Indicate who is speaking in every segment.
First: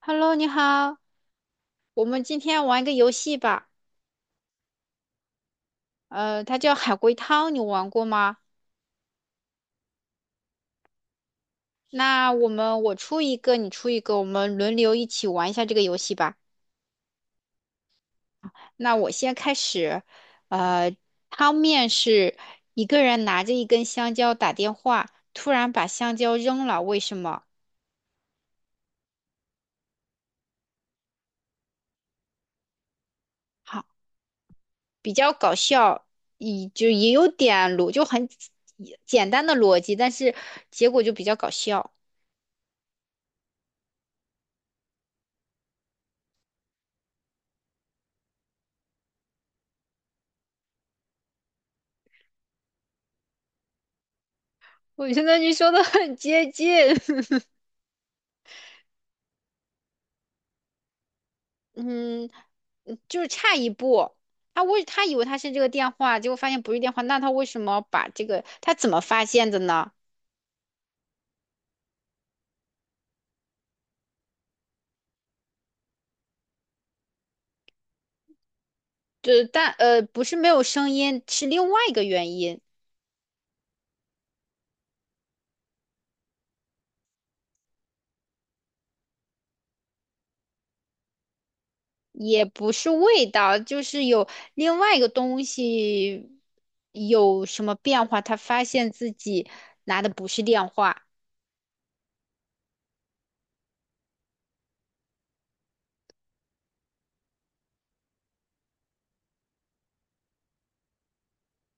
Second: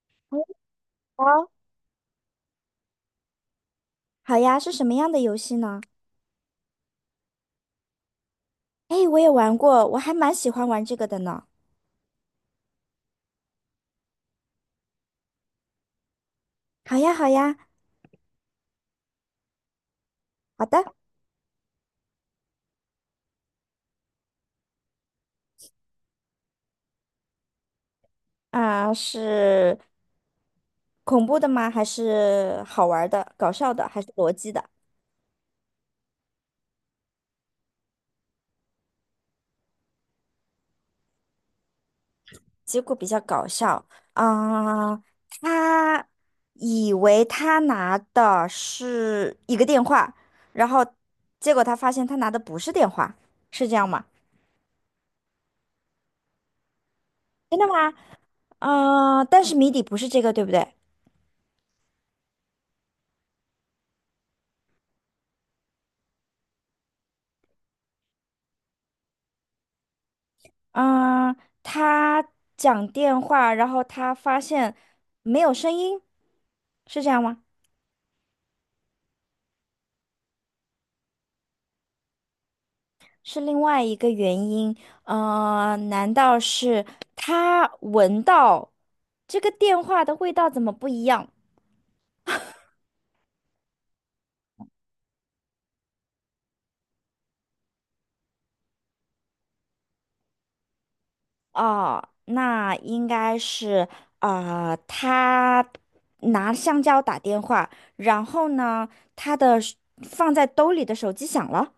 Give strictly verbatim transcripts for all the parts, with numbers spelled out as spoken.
Speaker 1: Hello，你好，
Speaker 2: 好。
Speaker 1: 我们今天玩一个游戏吧。
Speaker 2: 好呀，是什么样的游戏呢？
Speaker 1: 呃，它叫海龟汤，你玩过吗？
Speaker 2: 哎，我也玩过，我还蛮喜欢玩这个的呢。
Speaker 1: 那我们我出一个，你出一个，我们轮流一起玩一下这个游戏吧。
Speaker 2: 好呀，好呀。
Speaker 1: 那我先开始。
Speaker 2: 好的。
Speaker 1: 呃，汤面是一个人拿着一根香蕉打电话，突然把香蕉扔了，为什么？
Speaker 2: 啊、是恐怖的吗？还是好玩儿的、搞笑的，
Speaker 1: 好，
Speaker 2: 还是逻辑的？
Speaker 1: 比较搞笑，也就也有点逻，就很简简单的逻辑，但是结果就比较搞笑。
Speaker 2: 结果比较搞笑。啊、他以为他拿的是一个电话，然后结果他发现他拿的不是电话，是这样吗？
Speaker 1: 我觉得你说的很接近。
Speaker 2: 真的吗？嗯、但是谜底不是这个，对不对？
Speaker 1: 嗯，嗯就是差一步。他为他以为他是这个电话，结果发现不是电话，那他为什么把这个他怎么发现的呢？
Speaker 2: 嗯。他讲电话，然后他发现没有声音，是这样吗？
Speaker 1: 就是但呃不是没有声音，是另外一个原因，
Speaker 2: 是另外一个原因。呃，难道是他闻到这个电话的味道怎么不一样？
Speaker 1: 也不是味道，就是有另外一个东西有什么变化，他发现自己拿的不是电话。
Speaker 2: 哦，那应该是啊、呃他拿香蕉打电话，然后呢，他的手放在兜里的手机响了。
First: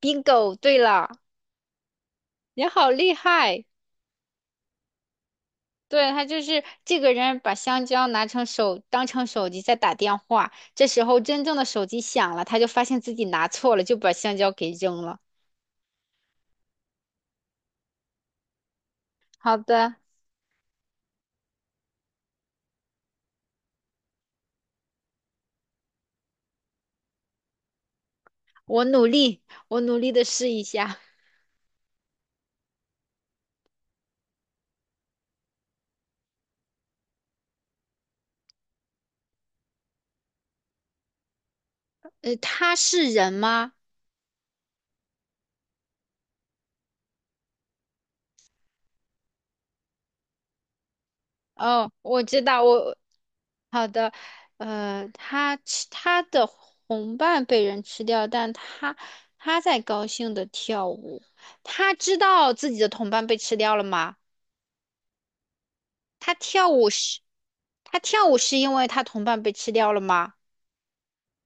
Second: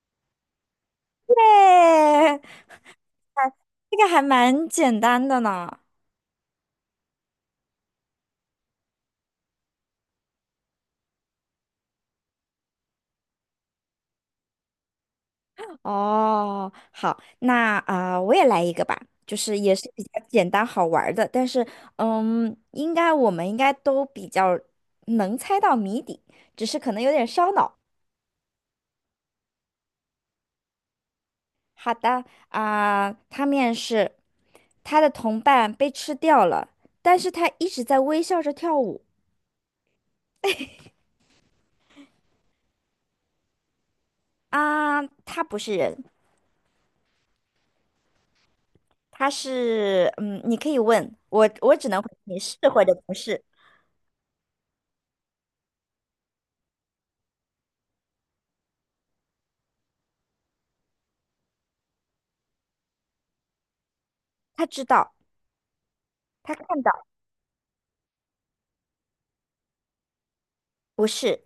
Speaker 1: bingo，对了，
Speaker 2: 哎，
Speaker 1: 你好厉害。
Speaker 2: 这个还蛮简单的呢。
Speaker 1: 对，他就是这个人把香蕉拿成手，当成手机在打电话。这时候真正的手机响了，他就发现自己拿错了，就把香蕉给扔了。
Speaker 2: 哦，好，那啊、呃我也来一个吧，就
Speaker 1: 好
Speaker 2: 是也是
Speaker 1: 的，
Speaker 2: 比较简单好玩儿的，但是嗯，应该我们应该都比较能猜到谜底，只是可能有点烧脑。
Speaker 1: 我努力，我努力的试一下。
Speaker 2: 好的。啊、他面试，他的同伴被吃掉了，但是他一直在微笑着跳舞。
Speaker 1: 呃，他是人吗？
Speaker 2: 啊，他不是人，他是嗯，你可以问我，我只
Speaker 1: 哦，
Speaker 2: 能回
Speaker 1: 我
Speaker 2: 你
Speaker 1: 知
Speaker 2: 是
Speaker 1: 道，
Speaker 2: 或者
Speaker 1: 我
Speaker 2: 不是。
Speaker 1: 好的。呃，他吃他的同伴被人吃掉，但他他在高兴的跳舞。他知道自己的同伴被吃掉了吗？
Speaker 2: 他知道，
Speaker 1: 他
Speaker 2: 他
Speaker 1: 跳
Speaker 2: 看
Speaker 1: 舞
Speaker 2: 到，
Speaker 1: 是，他跳舞是因为他同伴被吃掉了吗？
Speaker 2: 不是，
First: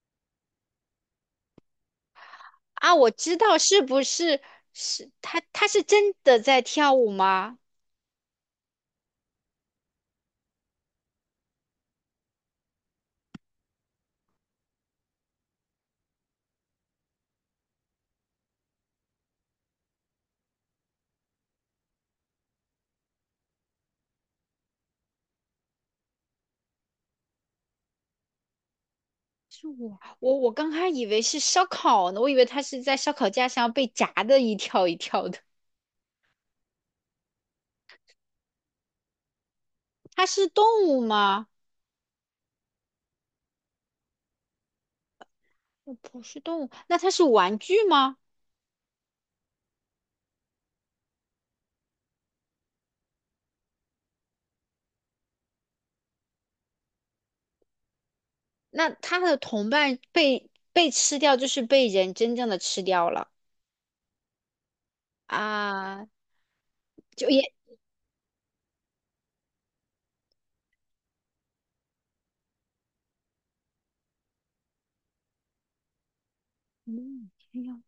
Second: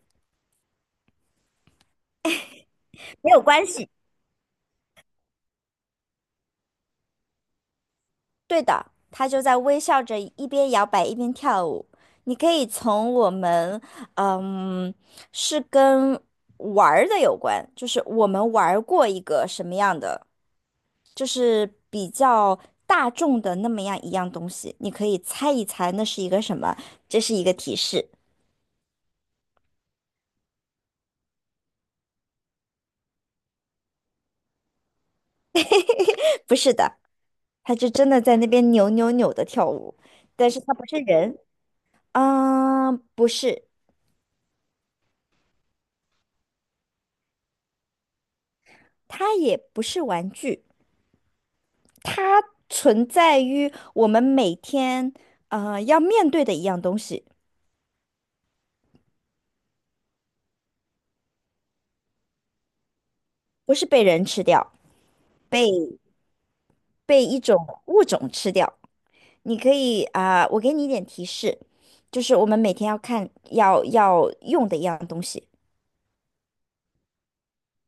Speaker 1: 啊，我
Speaker 2: 没
Speaker 1: 知
Speaker 2: 有
Speaker 1: 道，
Speaker 2: 关
Speaker 1: 是
Speaker 2: 系。
Speaker 1: 不是是他？他是真的在跳舞吗？
Speaker 2: 对的，他就在微笑着，一边摇摆一边跳舞。你可以从我们，嗯，是跟玩儿的有关，就是我们玩儿过一个什么样的，就是比较大众的那么样一样东西，你可以猜一猜那是一个什么，这是一个提示。
Speaker 1: 是我，我我刚开始以为是烧烤呢，我以为他是在烧烤架上被炸的一跳一跳的。
Speaker 2: 不是的，他就真的在那边扭扭扭的跳舞。
Speaker 1: 他是
Speaker 2: 但是
Speaker 1: 动
Speaker 2: 他不是
Speaker 1: 物
Speaker 2: 人，
Speaker 1: 吗？
Speaker 2: 嗯，不是。
Speaker 1: 呃不是动物，那他是玩具吗？
Speaker 2: 他也不是玩具。它存在于我们每天呃要面对的一样东西。
Speaker 1: 那他的同伴被被吃掉，就是被人真正的吃掉了
Speaker 2: 不是被人吃掉，被
Speaker 1: 啊，
Speaker 2: 被
Speaker 1: 就
Speaker 2: 一
Speaker 1: 也
Speaker 2: 种物种吃掉。你可以啊、我给你一点提示，就是我们每天要看要要用的一样东西。
Speaker 1: 嗯，一样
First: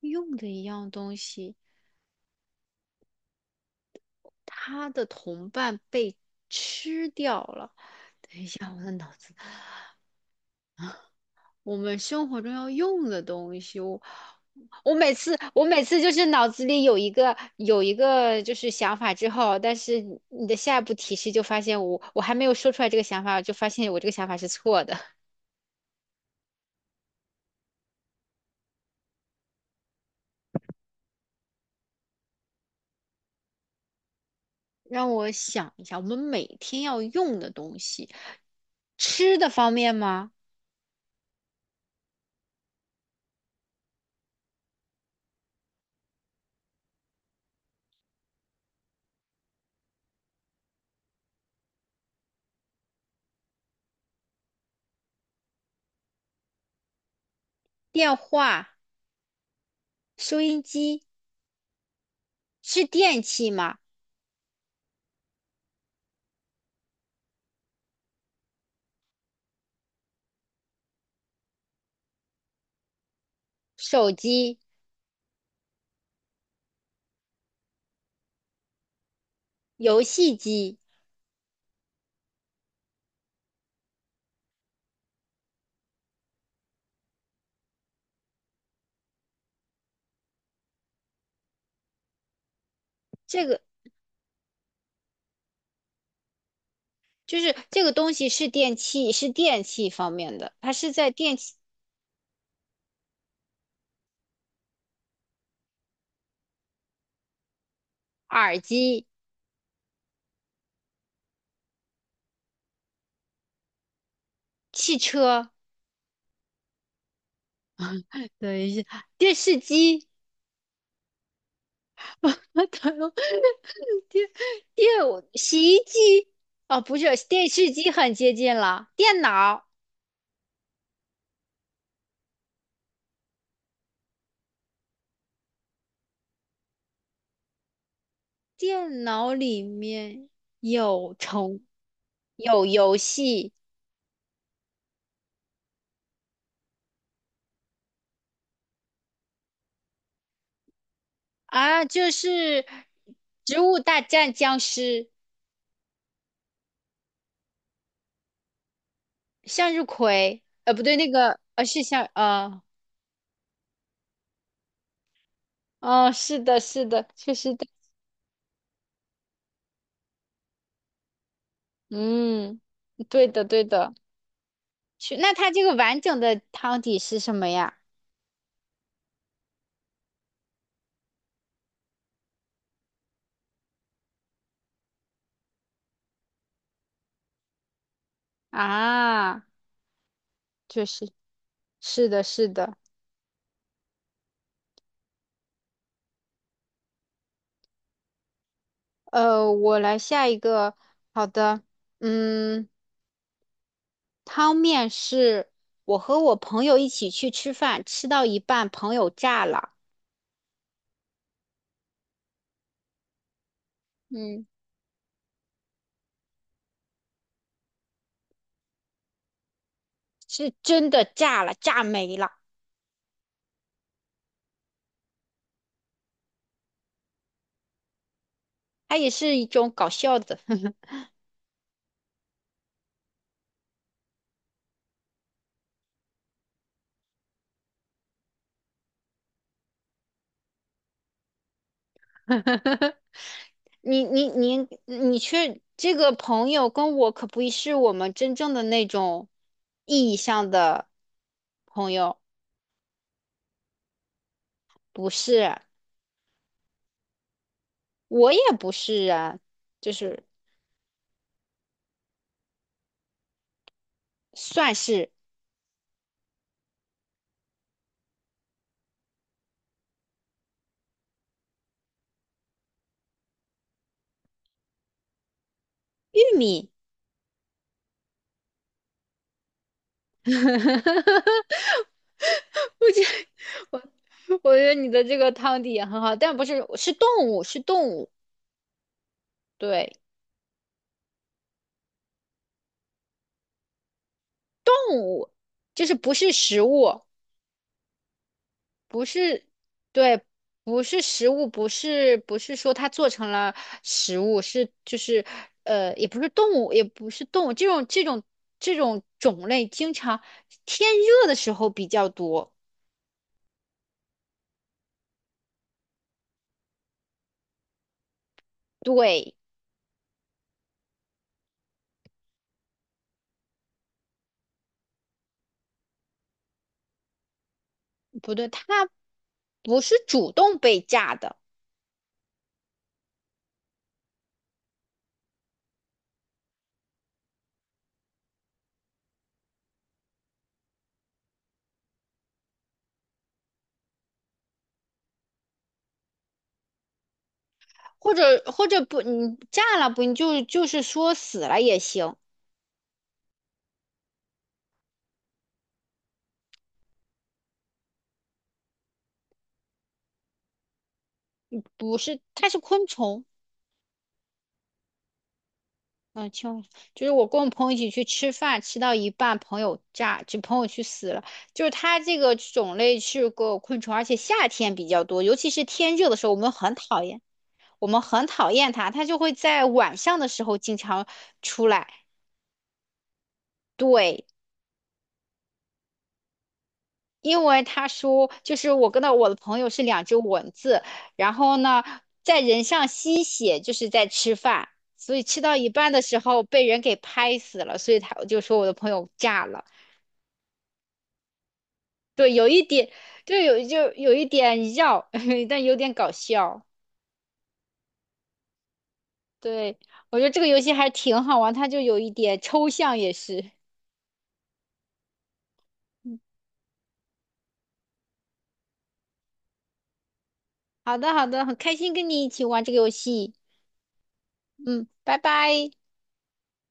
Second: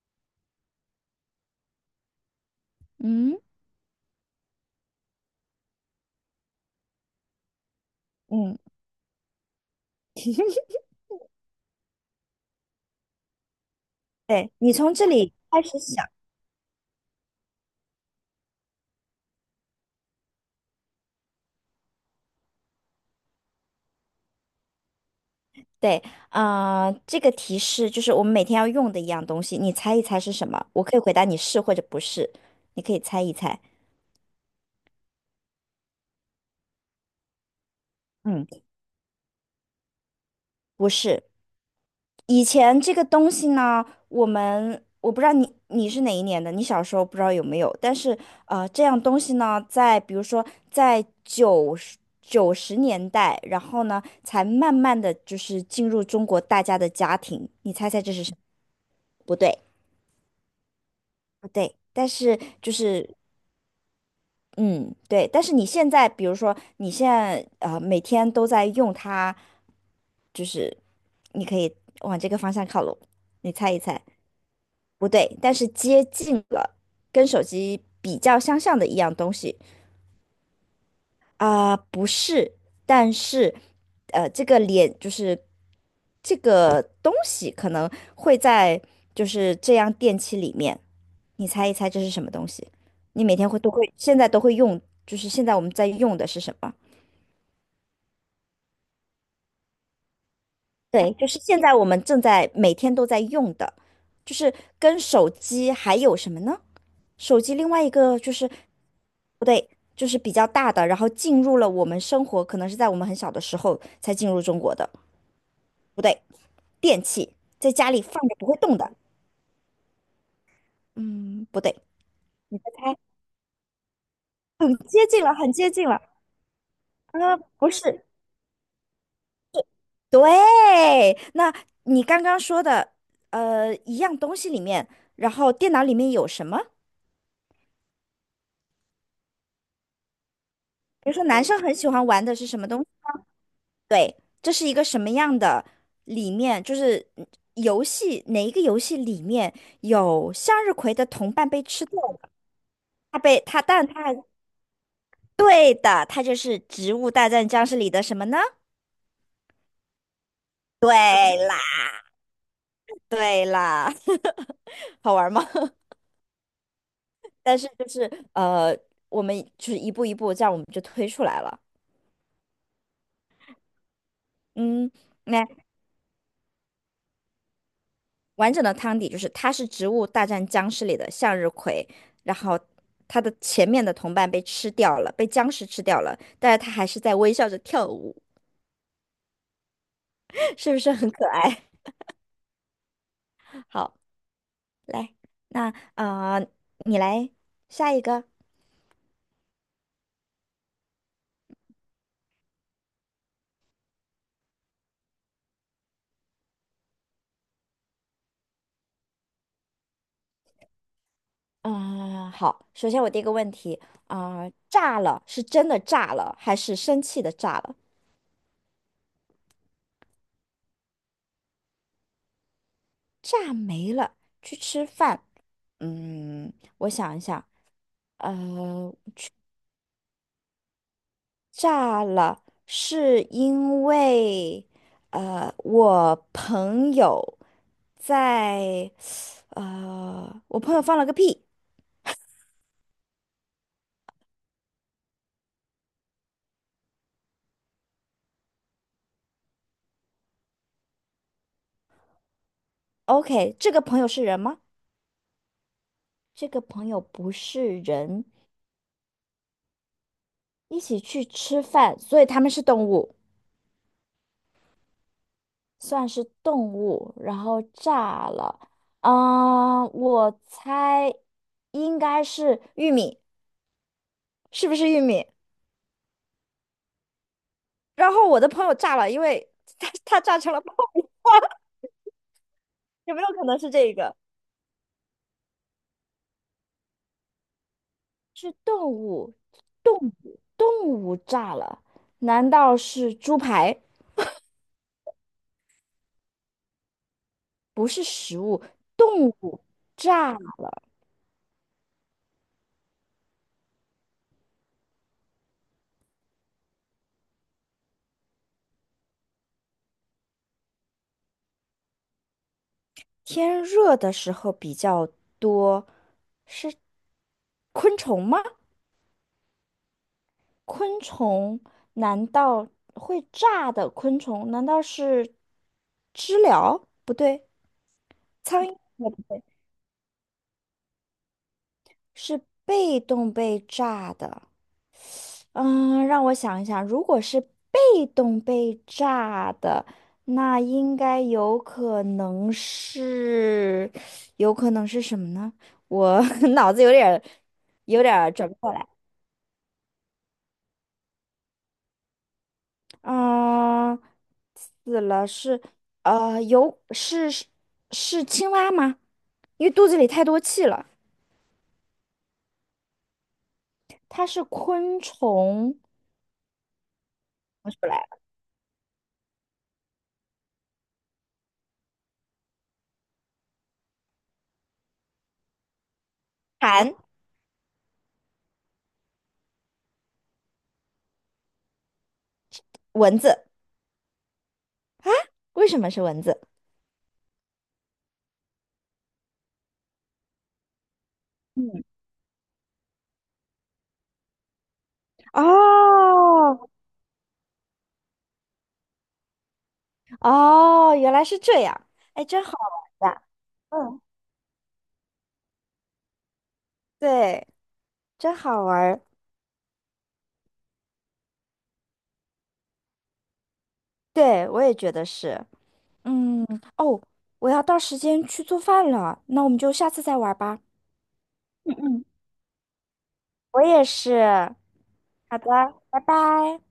Speaker 1: 用的一样东西。
Speaker 2: 嗯。
Speaker 1: 他的同伴被吃掉了。等一
Speaker 2: 嗯。
Speaker 1: 下，我的脑子，我们生活中要用的东西，我
Speaker 2: 对，你
Speaker 1: 我
Speaker 2: 从这
Speaker 1: 每
Speaker 2: 里
Speaker 1: 次
Speaker 2: 开
Speaker 1: 我
Speaker 2: 始
Speaker 1: 每次
Speaker 2: 想。
Speaker 1: 就是脑子里有一个有一个就是想法之后，但是你的下一步提示就发现我我还没有说出来这个想法，就发现我这个想法是错的。
Speaker 2: 对。啊、这个提示就是我们每天要用的一样东西，你猜一猜是什么？我可以回答你是或者不是，你可以猜一猜。
Speaker 1: 让我想一下，我们每天要用的东西，
Speaker 2: 嗯，
Speaker 1: 吃的方面吗？
Speaker 2: 不是。以前这个东西呢，我们我不知道你你是哪一年的，你小时候不知道有没有，但是呃，这样东西呢，在比如说在九十九十年代，然后呢，才慢慢的就是进入中国大家的家庭。你猜猜这
Speaker 1: 电
Speaker 2: 是什么？
Speaker 1: 话、
Speaker 2: 不对。
Speaker 1: 收音机
Speaker 2: 不对，但是就
Speaker 1: 是
Speaker 2: 是
Speaker 1: 电器吗？
Speaker 2: 嗯，对，但是你现在，比如说你现在呃每天都在用它，就是你可以往这个方向靠拢，你猜一猜。
Speaker 1: 手机、
Speaker 2: 不对，但是接近了，跟手机比较相像的一样东西。
Speaker 1: 游戏机。
Speaker 2: 啊、不是，但是，呃，这个脸就是这个东西可能会在就是这样电器里面，你猜一猜这是什么东西？你每
Speaker 1: 这
Speaker 2: 天会
Speaker 1: 个
Speaker 2: 都会现在都会用，就是现在我们在用的是什么？
Speaker 1: 就是这个东西是电器，是电器方面的，它是在
Speaker 2: 对，就
Speaker 1: 电
Speaker 2: 是
Speaker 1: 器、
Speaker 2: 现在我们正在每天都在用的，就是跟手机还有什么呢？手机另外一个就是
Speaker 1: 耳机、
Speaker 2: 不对。就是比较大的，然后进入了我们生活，可能是在我们很小的时候才进入中国的。
Speaker 1: 汽车，
Speaker 2: 不对。电器在家里放着不会
Speaker 1: 等一
Speaker 2: 动的。
Speaker 1: 下，电视机，
Speaker 2: 嗯，不对，你再
Speaker 1: 等一
Speaker 2: 猜，
Speaker 1: 下电
Speaker 2: 你
Speaker 1: 电
Speaker 2: 接近了，很接
Speaker 1: 洗衣
Speaker 2: 近了。
Speaker 1: 机，哦，不是，
Speaker 2: 啊、
Speaker 1: 电视
Speaker 2: 不
Speaker 1: 机
Speaker 2: 是，
Speaker 1: 很接近了，电脑，
Speaker 2: 对。那你刚刚说的，呃，一样东西里面，然后电脑里面有什么？
Speaker 1: 电脑里面
Speaker 2: 比如
Speaker 1: 有
Speaker 2: 说，男
Speaker 1: 虫，
Speaker 2: 生很喜欢玩的是什
Speaker 1: 有
Speaker 2: 么东西？
Speaker 1: 游戏
Speaker 2: 对，这是一个什么样的里面？就是嗯游戏哪一个游戏里面有向日葵的同伴被
Speaker 1: 啊，
Speaker 2: 吃掉
Speaker 1: 就
Speaker 2: 了？
Speaker 1: 是
Speaker 2: 他被
Speaker 1: 《植
Speaker 2: 他，
Speaker 1: 物
Speaker 2: 但
Speaker 1: 大
Speaker 2: 他
Speaker 1: 战僵尸》，
Speaker 2: 对的，他就是《植物大战僵尸》里的什么呢？
Speaker 1: 向日葵，呃，不
Speaker 2: 对
Speaker 1: 对，那个
Speaker 2: 啦，
Speaker 1: 呃是向呃。
Speaker 2: 对啦。好玩吗？
Speaker 1: 哦，是的，是的，确实
Speaker 2: 但
Speaker 1: 的，
Speaker 2: 是就是呃，我们就是一步一步，这样我们就推出来了。
Speaker 1: 嗯，对的，对的。
Speaker 2: 嗯。
Speaker 1: 去，那
Speaker 2: 那。
Speaker 1: 它这个完整的汤底是什么呀？
Speaker 2: 完整的汤底就是它是《植物大战僵尸》里的向日葵，然后它的前面的同伴被吃掉了，被僵尸吃掉了，但是它还是在微笑着跳舞。
Speaker 1: 啊，
Speaker 2: 是不
Speaker 1: 确
Speaker 2: 是
Speaker 1: 实，
Speaker 2: 很可爱？
Speaker 1: 是的，是的。
Speaker 2: 好，来，那啊、呃你来下一个。
Speaker 1: 呃，我来下一个，好的，嗯，汤面是我和我朋友一起去吃饭，吃到一半，朋友炸了，
Speaker 2: 啊，好，首先我第一个问题。啊、
Speaker 1: 嗯，
Speaker 2: 呃炸了是真的炸了，还是生气的炸了？
Speaker 1: 是真的炸了，炸没了，
Speaker 2: 炸没了，去吃饭。嗯，我想一下。呃，
Speaker 1: 它也是一种搞笑的。
Speaker 2: 炸了，是因为呃，我朋友在呃，我朋友放了个屁。
Speaker 1: 你你你你去这个朋友跟我可不是我们真正的那种意义上的朋友，
Speaker 2: OK，这个朋友是人吗？
Speaker 1: 不是，
Speaker 2: 这个朋友不是人。
Speaker 1: 我也不是啊，就是
Speaker 2: 一起去吃饭，所以他们是动物，
Speaker 1: 算是
Speaker 2: 算是动物。然后炸了。嗯、我猜应该是玉米，是不是玉米？
Speaker 1: 玉米。
Speaker 2: 然后我的朋友炸了，因为他他炸成了泡米。
Speaker 1: 我觉
Speaker 2: 有没有可能是
Speaker 1: 我
Speaker 2: 这个？
Speaker 1: 我觉得你的这个汤底也很好，但不是是动物，是动物，
Speaker 2: 是动物。
Speaker 1: 对，
Speaker 2: 动物，动物炸了？难道是猪排？
Speaker 1: 动物就是不是食物。
Speaker 2: 不是食物，
Speaker 1: 不
Speaker 2: 动
Speaker 1: 是，
Speaker 2: 物
Speaker 1: 对，
Speaker 2: 炸
Speaker 1: 不
Speaker 2: 了。
Speaker 1: 是食物，不是不是说它做成了食物，是就是呃，也不是动物，也不是动物，这种这种这种种类，经常天热的时候比较多。
Speaker 2: 天热的时候比较多，昆虫吗？
Speaker 1: 对，
Speaker 2: 昆虫难道会炸的昆虫？难道是知了？不对，
Speaker 1: 不对，
Speaker 2: 苍蝇
Speaker 1: 它
Speaker 2: 也不对，
Speaker 1: 不是主动被炸的，
Speaker 2: 是被动被炸的。嗯，让我想一想，如果是被动被炸的，那应该有可能是，有可能是什么呢？我 脑子有点儿，有
Speaker 1: 或
Speaker 2: 点儿
Speaker 1: 者
Speaker 2: 转不
Speaker 1: 或
Speaker 2: 过
Speaker 1: 者
Speaker 2: 来。
Speaker 1: 不，你炸了不，你就就是说死了也行，
Speaker 2: 嗯，死了是，呃，有是是是青蛙吗？因为肚子里太多气了。
Speaker 1: 不是，它是昆虫。
Speaker 2: 它是昆虫。
Speaker 1: 嗯，就就是我跟我朋
Speaker 2: 我
Speaker 1: 友一
Speaker 2: 出
Speaker 1: 起
Speaker 2: 来
Speaker 1: 去
Speaker 2: 了。
Speaker 1: 吃饭，吃到一半，朋友炸，就朋友去死了。就是它这个种类是个昆虫，而且夏天比较多，尤其是天热的时候，我们很
Speaker 2: 蝉。
Speaker 1: 讨厌，我们很讨厌它，它就会在晚上的时候经常出来。
Speaker 2: 蚊子。
Speaker 1: 对，
Speaker 2: 为什么是蚊子？
Speaker 1: 因为他说，就是我跟到我的朋友是两只蚊子，然后呢，
Speaker 2: 嗯。
Speaker 1: 在人上吸血，就是在吃饭，所以吃到一半的时候
Speaker 2: 哦，
Speaker 1: 被人给拍死了，所以他我就说我的朋友炸了。
Speaker 2: 哦，原来是这样。哎，
Speaker 1: 对，
Speaker 2: 真
Speaker 1: 有
Speaker 2: 好
Speaker 1: 一点，
Speaker 2: 玩呀！
Speaker 1: 就有就
Speaker 2: 嗯，
Speaker 1: 有一点绕，但有点搞笑。
Speaker 2: 对，真好玩儿。
Speaker 1: 对，我觉得这个游戏还挺好玩，它就有一点抽象也是。
Speaker 2: 对，我也觉得是。
Speaker 1: 嗯
Speaker 2: 嗯。哦，我要到时间去做饭了，那我们就下次再玩儿吧。
Speaker 1: 好的好的，很开
Speaker 2: 嗯
Speaker 1: 心
Speaker 2: 嗯，
Speaker 1: 跟你一起玩这个游戏。
Speaker 2: 我也是。
Speaker 1: 嗯，拜拜。
Speaker 2: 好的，拜拜。